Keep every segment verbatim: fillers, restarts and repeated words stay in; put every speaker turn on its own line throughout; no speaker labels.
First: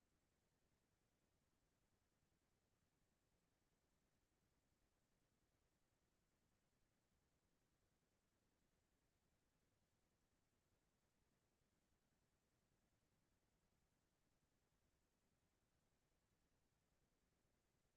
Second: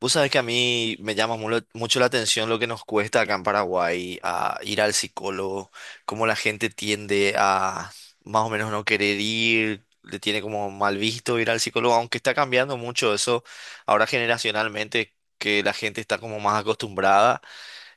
Vos sabés que a mí me llama mu- mucho la atención lo que nos cuesta acá en Paraguay a ir al psicólogo, cómo la gente tiende a más o menos no querer ir, le tiene como mal visto ir al psicólogo, aunque está cambiando mucho eso ahora generacionalmente, que la gente está como más acostumbrada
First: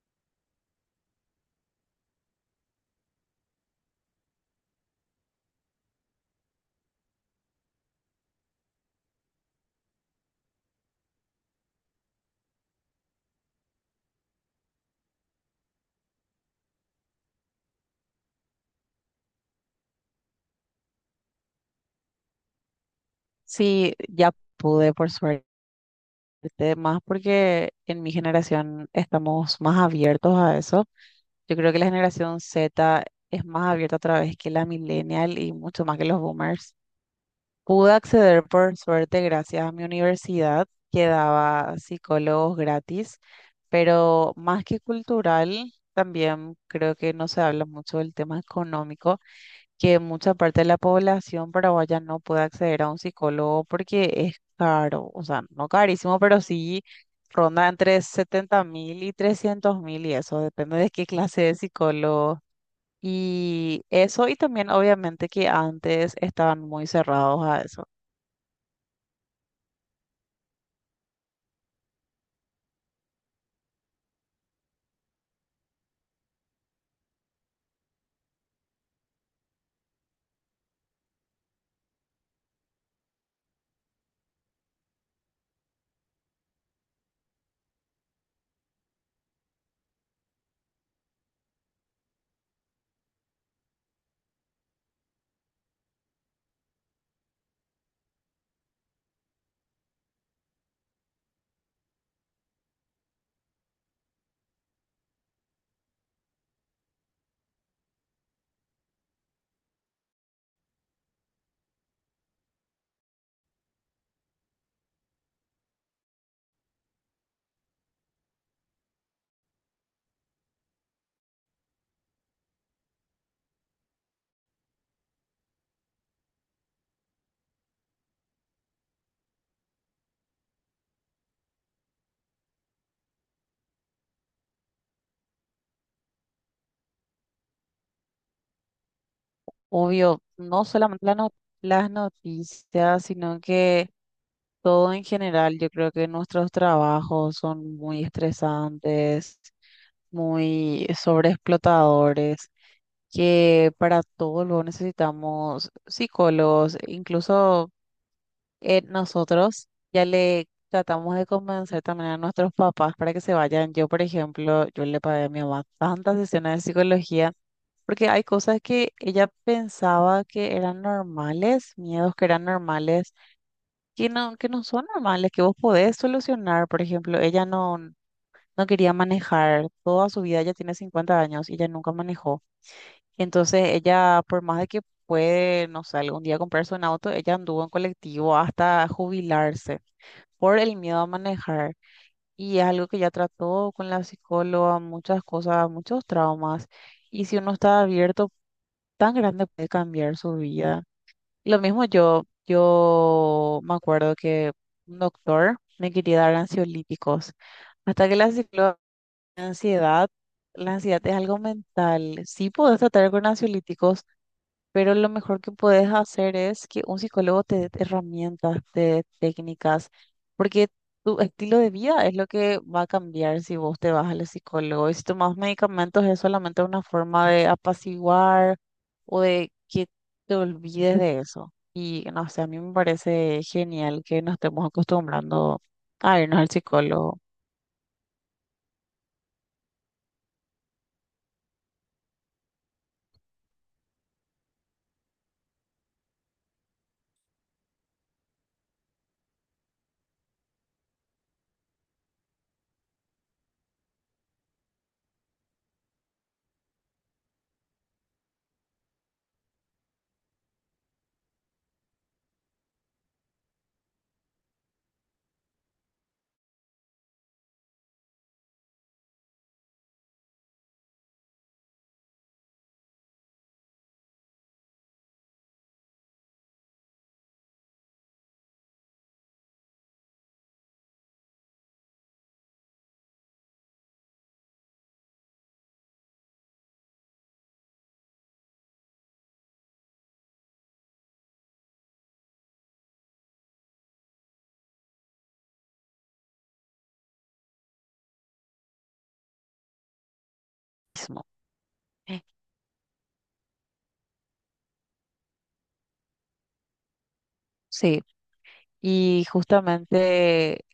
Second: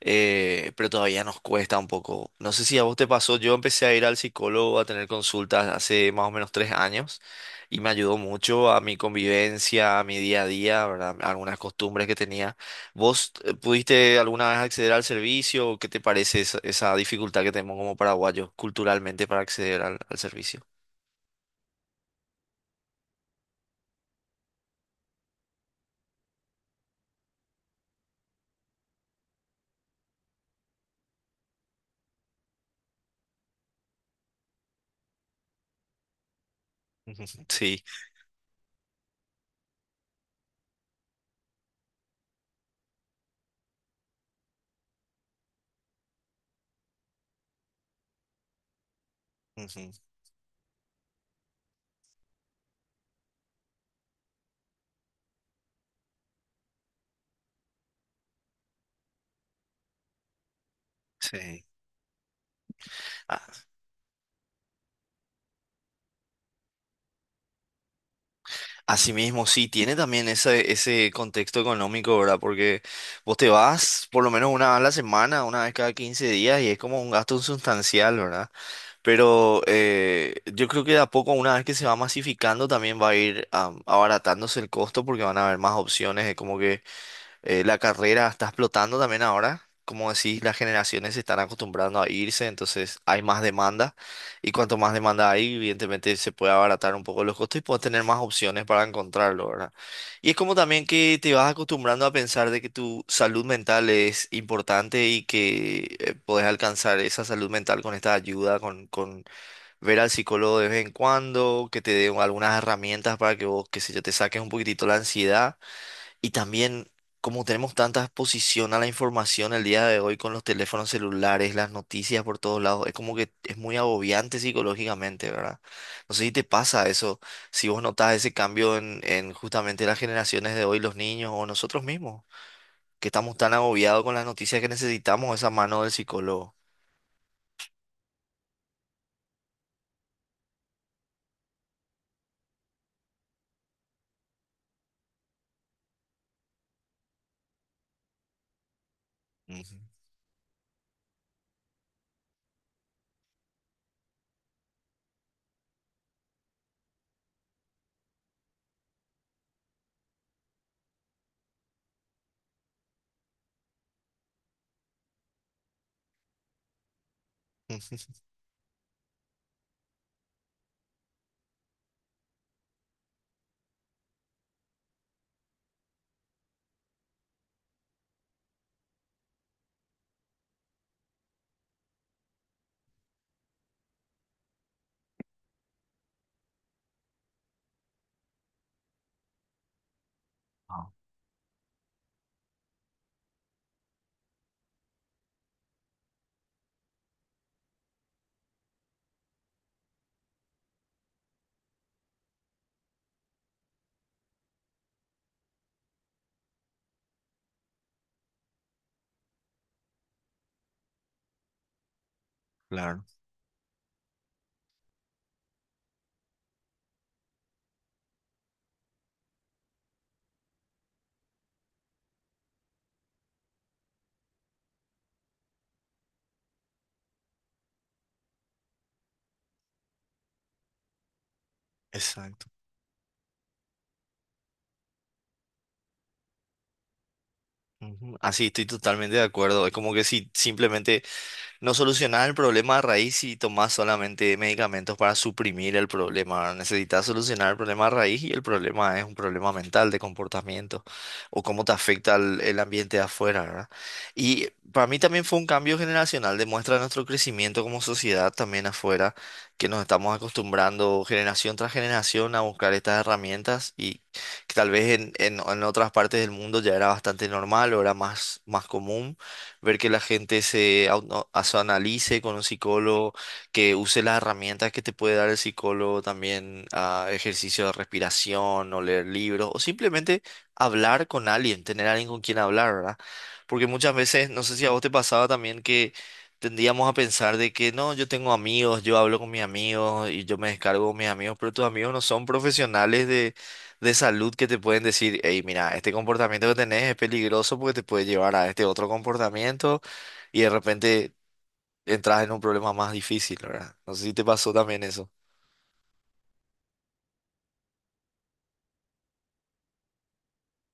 eh, pero todavía nos cuesta un poco. No sé si a vos te pasó, yo empecé a ir al psicólogo a tener consultas hace más o menos tres años y me ayudó mucho a mi convivencia, a mi día a día, ¿verdad? Algunas costumbres que tenía. ¿Vos eh, pudiste alguna vez acceder al servicio? ¿O ¿Qué te parece esa, esa dificultad que tenemos como paraguayos culturalmente para acceder al, al servicio?
Sí, ya pude, por suerte, más porque en mi generación estamos más abiertos a eso. Yo creo que la generación Z es más abierta otra vez que la millennial y mucho más que los boomers.
Ujú, sí.
Pude acceder, por suerte, gracias a mi universidad, que daba psicólogos gratis, pero más que cultural, también creo que no se habla mucho del tema económico
Ujú,
que mucha parte de la población paraguaya no puede acceder a un psicólogo porque es caro, o sea, no carísimo, pero sí ronda entre setenta mil y trescientos mil y eso depende de qué clase de
sí.
psicólogo. Y eso, y también obviamente que antes estaban muy cerrados a eso.
Asimismo, sí, tiene también ese, ese contexto económico, ¿verdad? Porque vos te vas por lo menos una vez a la semana, una vez cada quince días, y es como un gasto sustancial, ¿verdad? Pero eh, yo creo que de a poco, una vez que se va masificando, también va a ir am, abaratándose el costo porque van a haber más opciones, es como que eh, la carrera está explotando también ahora. Como decís, las generaciones se están acostumbrando a irse, entonces hay más demanda. Y cuanto más demanda hay, evidentemente se puede abaratar un poco los costos y puedes tener más opciones para encontrarlo, ¿verdad? Y es como también que te vas acostumbrando a pensar de que tu salud mental es importante y que eh, podés alcanzar esa salud mental con esta ayuda, con, con ver al psicólogo de vez en cuando, que te dé algunas herramientas para que vos, qué sé yo, te saques un poquitito la ansiedad. Y también, como tenemos tanta exposición a la información el día de hoy con los teléfonos celulares, las noticias por todos lados, es como que es muy agobiante psicológicamente, ¿verdad? No sé si te pasa eso, si vos notas ese cambio en, en justamente las generaciones de hoy, los niños o nosotros mismos, que estamos tan agobiados con las noticias que necesitamos esa mano del psicólogo.
Obvio, no solamente la no- las noticias, sino que todo en general, yo creo que nuestros trabajos son muy estresantes,
Ujú.
muy sobreexplotadores, que para todo luego necesitamos psicólogos, incluso eh, nosotros ya le tratamos de convencer también a nuestros papás para que se vayan. Yo, por ejemplo, yo le pagué a mi mamá tantas sesiones de psicología. Porque hay cosas que ella pensaba que eran normales, miedos que eran normales, que no, que no son normales, que vos podés solucionar. Por ejemplo, ella no, no quería manejar. Toda su vida, ella tiene cincuenta años y ella nunca manejó. Entonces ella, por más de que puede, no sé, algún día comprarse un auto, ella anduvo en colectivo hasta jubilarse por el miedo a manejar. Y es algo que ya trató con la psicóloga, muchas cosas, muchos traumas. Y si uno está abierto, tan grande puede cambiar su vida. Lo mismo yo, yo me acuerdo que un doctor me quería dar ansiolíticos. Hasta que la psicóloga, la ansiedad, la ansiedad es algo mental. Sí puedes tratar con ansiolíticos, pero lo mejor que puedes hacer es que un psicólogo te dé herramientas, te dé técnicas, porque tu estilo de vida es lo que va a cambiar si vos te vas al psicólogo. Y si tomas medicamentos es solamente una forma de apaciguar o de que te olvides de eso. Y no sé,
Exacto.
a mí me parece genial que nos estemos acostumbrando a irnos al psicólogo
Ujú. Así, estoy totalmente de acuerdo. Es como que si simplemente no solucionás el problema a raíz si tomás solamente medicamentos para suprimir el problema, ¿verdad? Necesitas solucionar el problema a raíz y el problema es un problema mental de comportamiento o cómo te afecta el, el ambiente de afuera, ¿verdad? Y para mí también fue un cambio generacional, demuestra nuestro crecimiento como sociedad también afuera, que nos estamos acostumbrando generación tras generación a buscar estas herramientas y que tal vez en, en- en otras partes del mundo ya era bastante normal o era más, más común ver que la gente se auto- se analice con un psicólogo, que use las herramientas que te puede dar el psicólogo también, ah, ejercicio de respiración o leer libros, o simplemente hablar con alguien, tener alguien con quien hablar, ¿verdad? Porque muchas veces, no sé si a vos te pasaba también que tendíamos a pensar de que no, yo tengo amigos, yo hablo con mis amigos y yo me descargo con mis amigos, pero tus amigos no son profesionales de salud que te pueden decir, hey, mira, este comportamiento que tenés es peligroso porque te puede llevar a este otro comportamiento y de repente
mismo.
entras en un problema más difícil, ¿verdad? No sé si te pasó también eso.
Sí. Y justamente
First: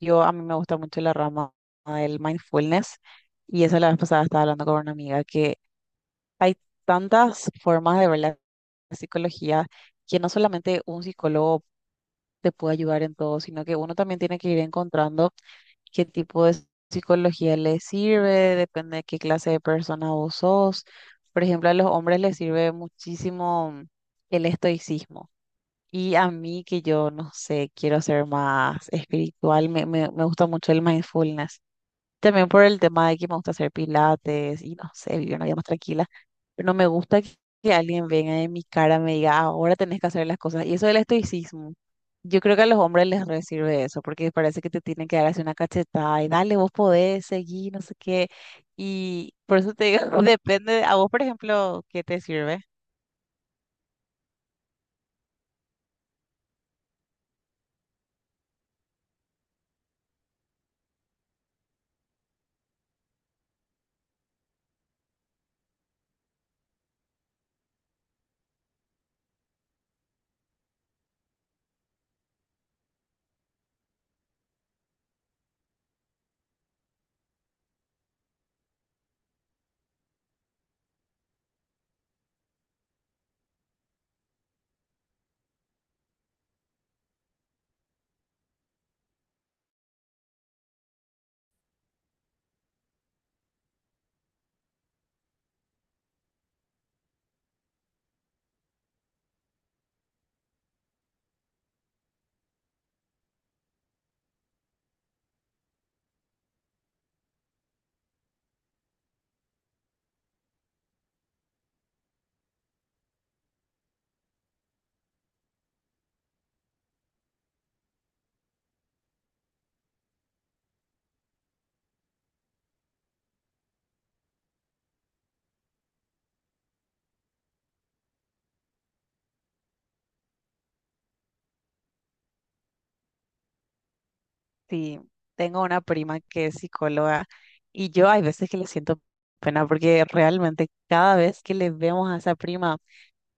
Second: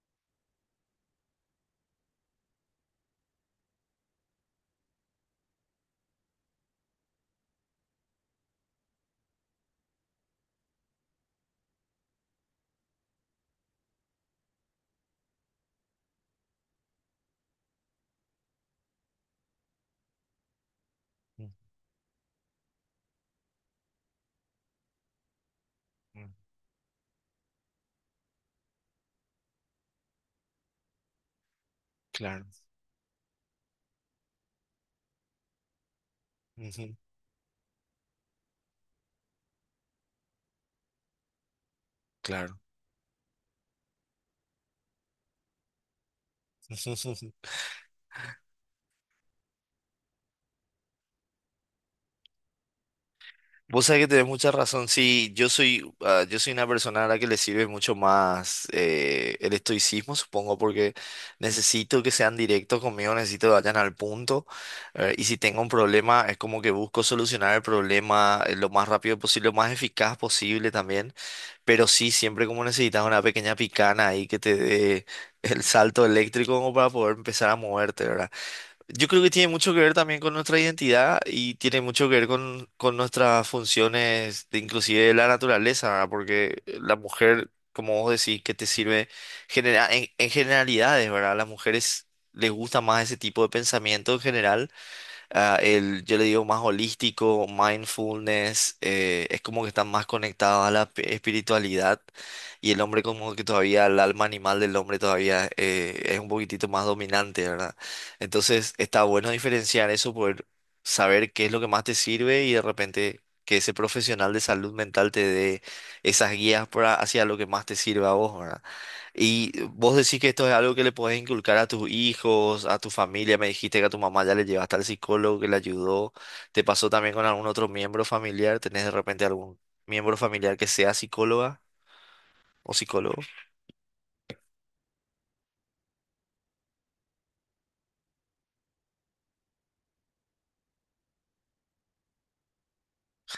yo, a mí me gusta mucho la rama del mindfulness y eso, la vez pasada estaba hablando con una amiga que hay tantas formas de ver la psicología, que no solamente un psicólogo te puede ayudar en todo, sino que uno también tiene que ir encontrando qué tipo de psicología le sirve, depende de qué clase de persona vos sos. Por ejemplo, a los hombres les sirve muchísimo el estoicismo, y
Ujú,
a mí que yo, no sé, quiero ser más espiritual, me, me, me gusta mucho el mindfulness.
claro.
También por el tema de que me gusta hacer pilates y no sé, vivir una vida más tranquila. Pero no me
Ujú,
gusta que, que alguien venga en mi cara y me diga, "Ah, ahora tenés que hacer las cosas". Y eso del estoicismo, yo creo
claro.
que a los hombres les re sirve eso, porque parece que te tienen que dar así una cachetada y dale, vos podés seguir, no sé qué. Y por eso te digo, depende, a vos, por ejemplo, ¿qué te sirve?
Vos sabés que tenés mucha razón. Sí, yo soy, ah, yo soy una persona a la que le sirve mucho más eh, el estoicismo, supongo, porque necesito que sean directos conmigo, necesito que vayan al punto. Eh, y si tengo un problema, es como que busco solucionar el problema eh, lo más rápido posible, lo más eficaz posible también. Pero sí, siempre como necesitas una pequeña picana ahí que te dé el salto eléctrico como para poder empezar a moverte, ¿verdad? Yo creo que tiene mucho que ver también con nuestra identidad y tiene mucho que ver con, con nuestras funciones, de, inclusive de la naturaleza, ¿verdad? Porque la mujer, como vos decís, que te sirve genera- en, en generalidades, ¿verdad? A las mujeres les gusta más ese tipo de pensamiento en general ah, el, yo le digo más holístico, mindfulness, eh, es como que están más conectados a la pe- espiritualidad y el hombre como que todavía, el alma animal del hombre todavía eh, es un poquitito más dominante, ¿verdad? Entonces está bueno diferenciar eso, poder saber qué es lo que más te sirve y de repente que ese profesional de salud mental te dé esas guías para, hacia lo que más te sirve a vos, ¿verdad? Y vos decís que esto es algo que le podés inculcar a tus hijos, a tu familia. Me dijiste que a tu mamá ya le llevaste al psicólogo que le ayudó. ¿Te pasó también con algún otro miembro familiar? ¿Tenés de repente algún miembro familiar que sea psicóloga o psicólogo?
Sí, tengo una prima que es psicóloga, y yo hay veces que le siento pena porque realmente cada vez que le vemos a esa prima,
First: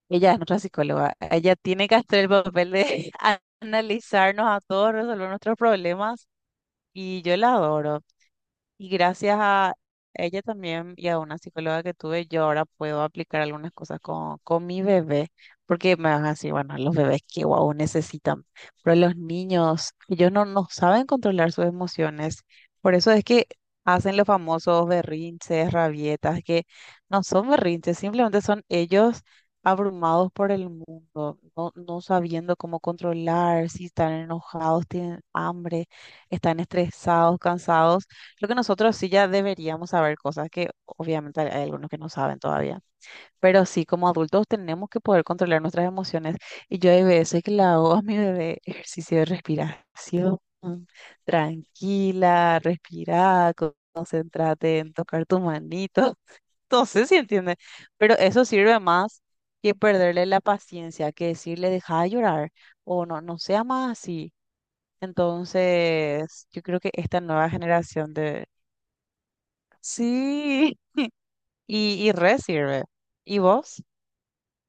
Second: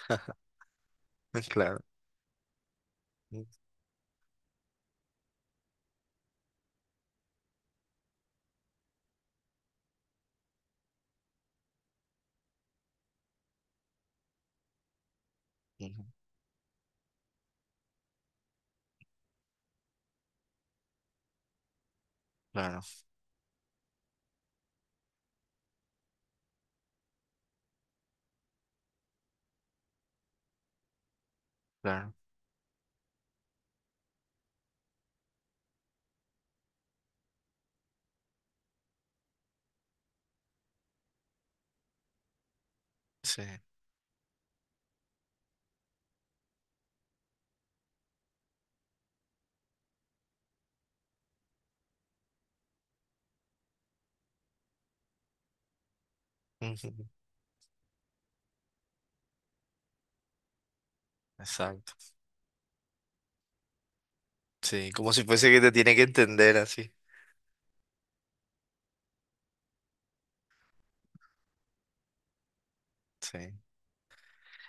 ella es nuestra psicóloga, ella
Claro.
tiene que hacer el papel de analizarnos a todos, resolver nuestros problemas, y yo la adoro. Y gracias a ella también, y a una psicóloga que tuve, yo ahora puedo aplicar algunas cosas con, con mi bebé, porque
Ujú,
me van a decir, bueno, los bebés que guau necesitan, pero los niños, ellos no, no saben controlar sus emociones,
claro,
por eso es que hacen los famosos berrinches, rabietas, que no son berrinches, simplemente son ellos abrumados por el mundo, no, no
claro.
sabiendo cómo controlar, si están enojados, tienen hambre, están estresados, cansados. Creo que nosotros sí ya deberíamos saber cosas, que obviamente hay hay algunos que no saben todavía,
Sí.
pero sí como adultos tenemos que poder controlar nuestras emociones. Y yo hay veces que le hago a mi bebé ejercicio de respiración, tranquila, respira, co- concéntrate en tocar tu manito. No
Ujú,
sé si entiende, pero eso sirve más que perderle la paciencia, que decirle
exacto.
deja de llorar, o no, no sea más así.
Sí, como si fuese que te tiene que
Entonces,
entender
yo creo que
así.
esta nueva generación de sí, y, y re sirve. ¿Y
Sí.
vos?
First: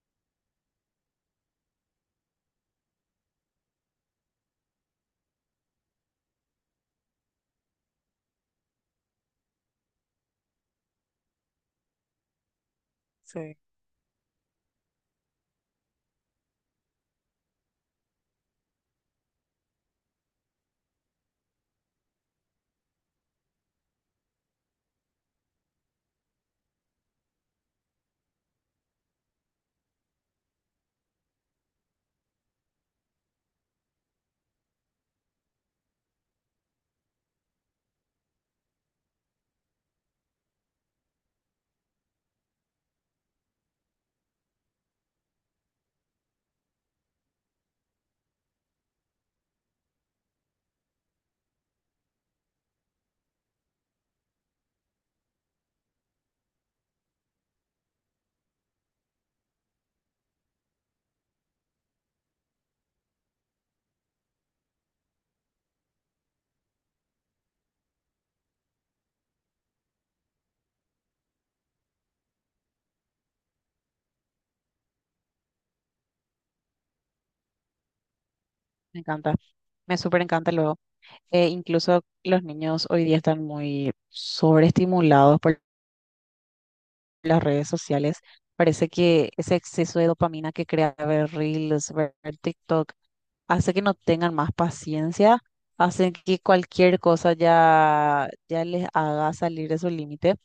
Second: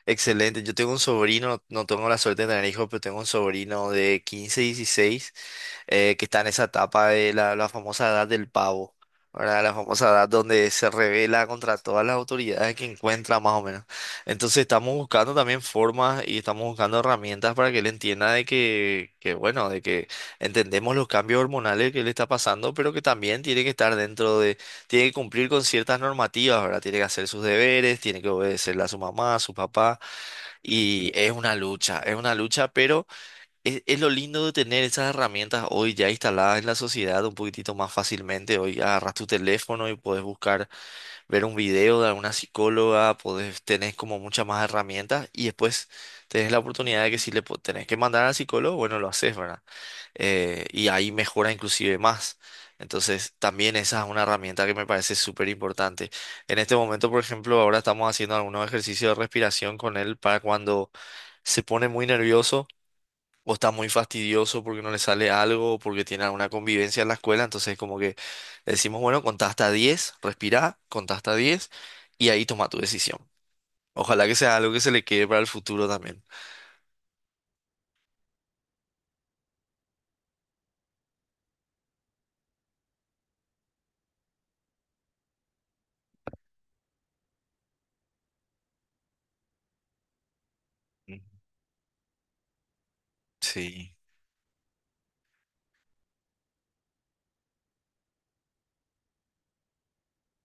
Excelente, yo tengo un sobrino, no tengo la suerte de tener hijos, pero tengo un sobrino de quince, dieciséis, eh, que está en esa etapa de la, la famosa edad del pavo, ¿verdad? La famosa edad donde se revela contra todas las autoridades que encuentra, más
Sí.
o menos. Entonces estamos buscando también formas y estamos buscando herramientas para que él entienda de que, que, bueno, de que entendemos los cambios hormonales que le está pasando, pero que también tiene que estar dentro de, tiene que cumplir con ciertas normativas, ¿verdad? Tiene que hacer sus deberes, tiene que obedecerle a su mamá, a su papá. Y es una lucha, es una lucha, pero es, es lo lindo de tener esas herramientas hoy ya instaladas en la sociedad un poquitito más fácilmente. Hoy agarras tu teléfono y puedes buscar, ver un video de alguna psicóloga, podés, tenés como muchas más herramientas y después tenés la oportunidad de que si le po- tenés que mandar al psicólogo, bueno, lo haces, ¿verdad? Eh, y ahí mejora inclusive más. Entonces, también esa es una herramienta que me parece súper importante. En este momento, por ejemplo, ahora estamos haciendo algunos ejercicios de respiración con él para cuando se pone muy nervioso o está muy fastidioso porque no le sale algo o porque tiene alguna convivencia en la escuela. Entonces, como que decimos, bueno, contá hasta diez, respirá, contá hasta diez y ahí toma tu decisión. Ojalá que sea algo que se le quede para el futuro también.
Me encanta. Me súper encanta luego. Eh, incluso los niños hoy día están muy sobreestimulados por las redes sociales. Parece que ese exceso de dopamina que crea
Mm,
ver Reels, ver TikTok, hace que no
sí.
tengan más paciencia, hace que cualquier cosa ya, ya les haga salir de su límite.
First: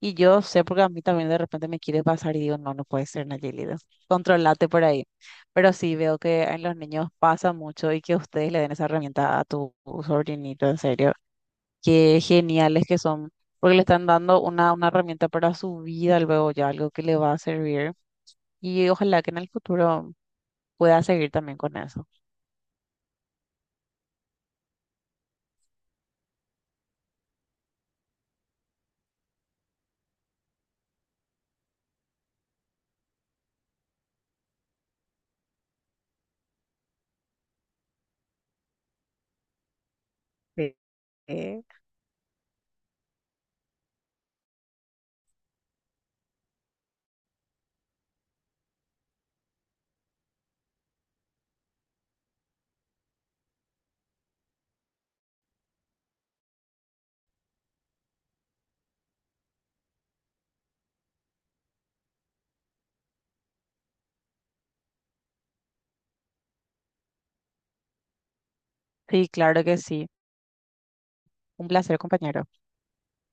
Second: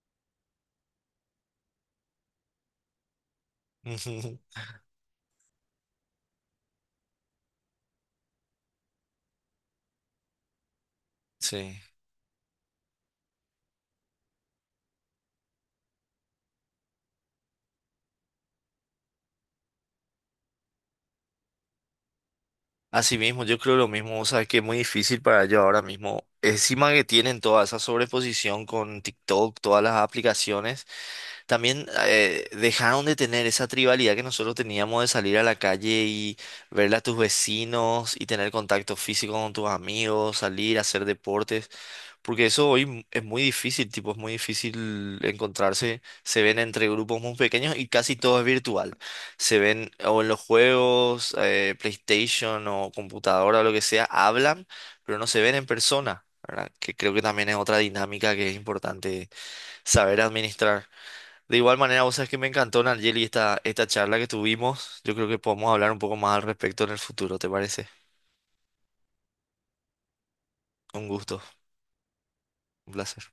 Y yo sé porque a mí también de repente me quiere pasar y digo, no, no puede ser, Nayelida, controlate por ahí. Pero sí veo que en los niños pasa mucho, y que ustedes le den esa herramienta a tu sobrinito, en serio.
Sí.
Qué geniales que son, porque le están dando una, una herramienta para su vida luego ya, algo que le va a servir. Y ojalá que en el futuro pueda seguir también con eso.
Así mismo, yo creo lo mismo, o sea, que es muy difícil para ellos ahora mismo. Encima que tienen toda esa sobreposición con TikTok, todas las aplicaciones, también eh, dejaron de tener esa tribalidad que nosotros teníamos de salir a la calle y verle a tus vecinos y tener contacto físico con tus amigos,
Sí.
salir a hacer
Eh,
deportes. Porque eso hoy es muy difícil, tipo, es muy difícil encontrarse. Se ven entre grupos muy pequeños y casi todo es virtual. Se ven o en los juegos, eh, PlayStation o computadora o lo que sea, hablan, pero no se ven en persona, ¿verdad? Que creo que también es otra dinámica que es importante saber administrar. De igual manera, vos sabés que me encantó, Nayeli, esta, esta charla que tuvimos. Yo creo que podemos hablar un poco más al respecto en el futuro, ¿te parece?
sí, claro que sí.
Un gusto,
Un placer, compañero.
un placer.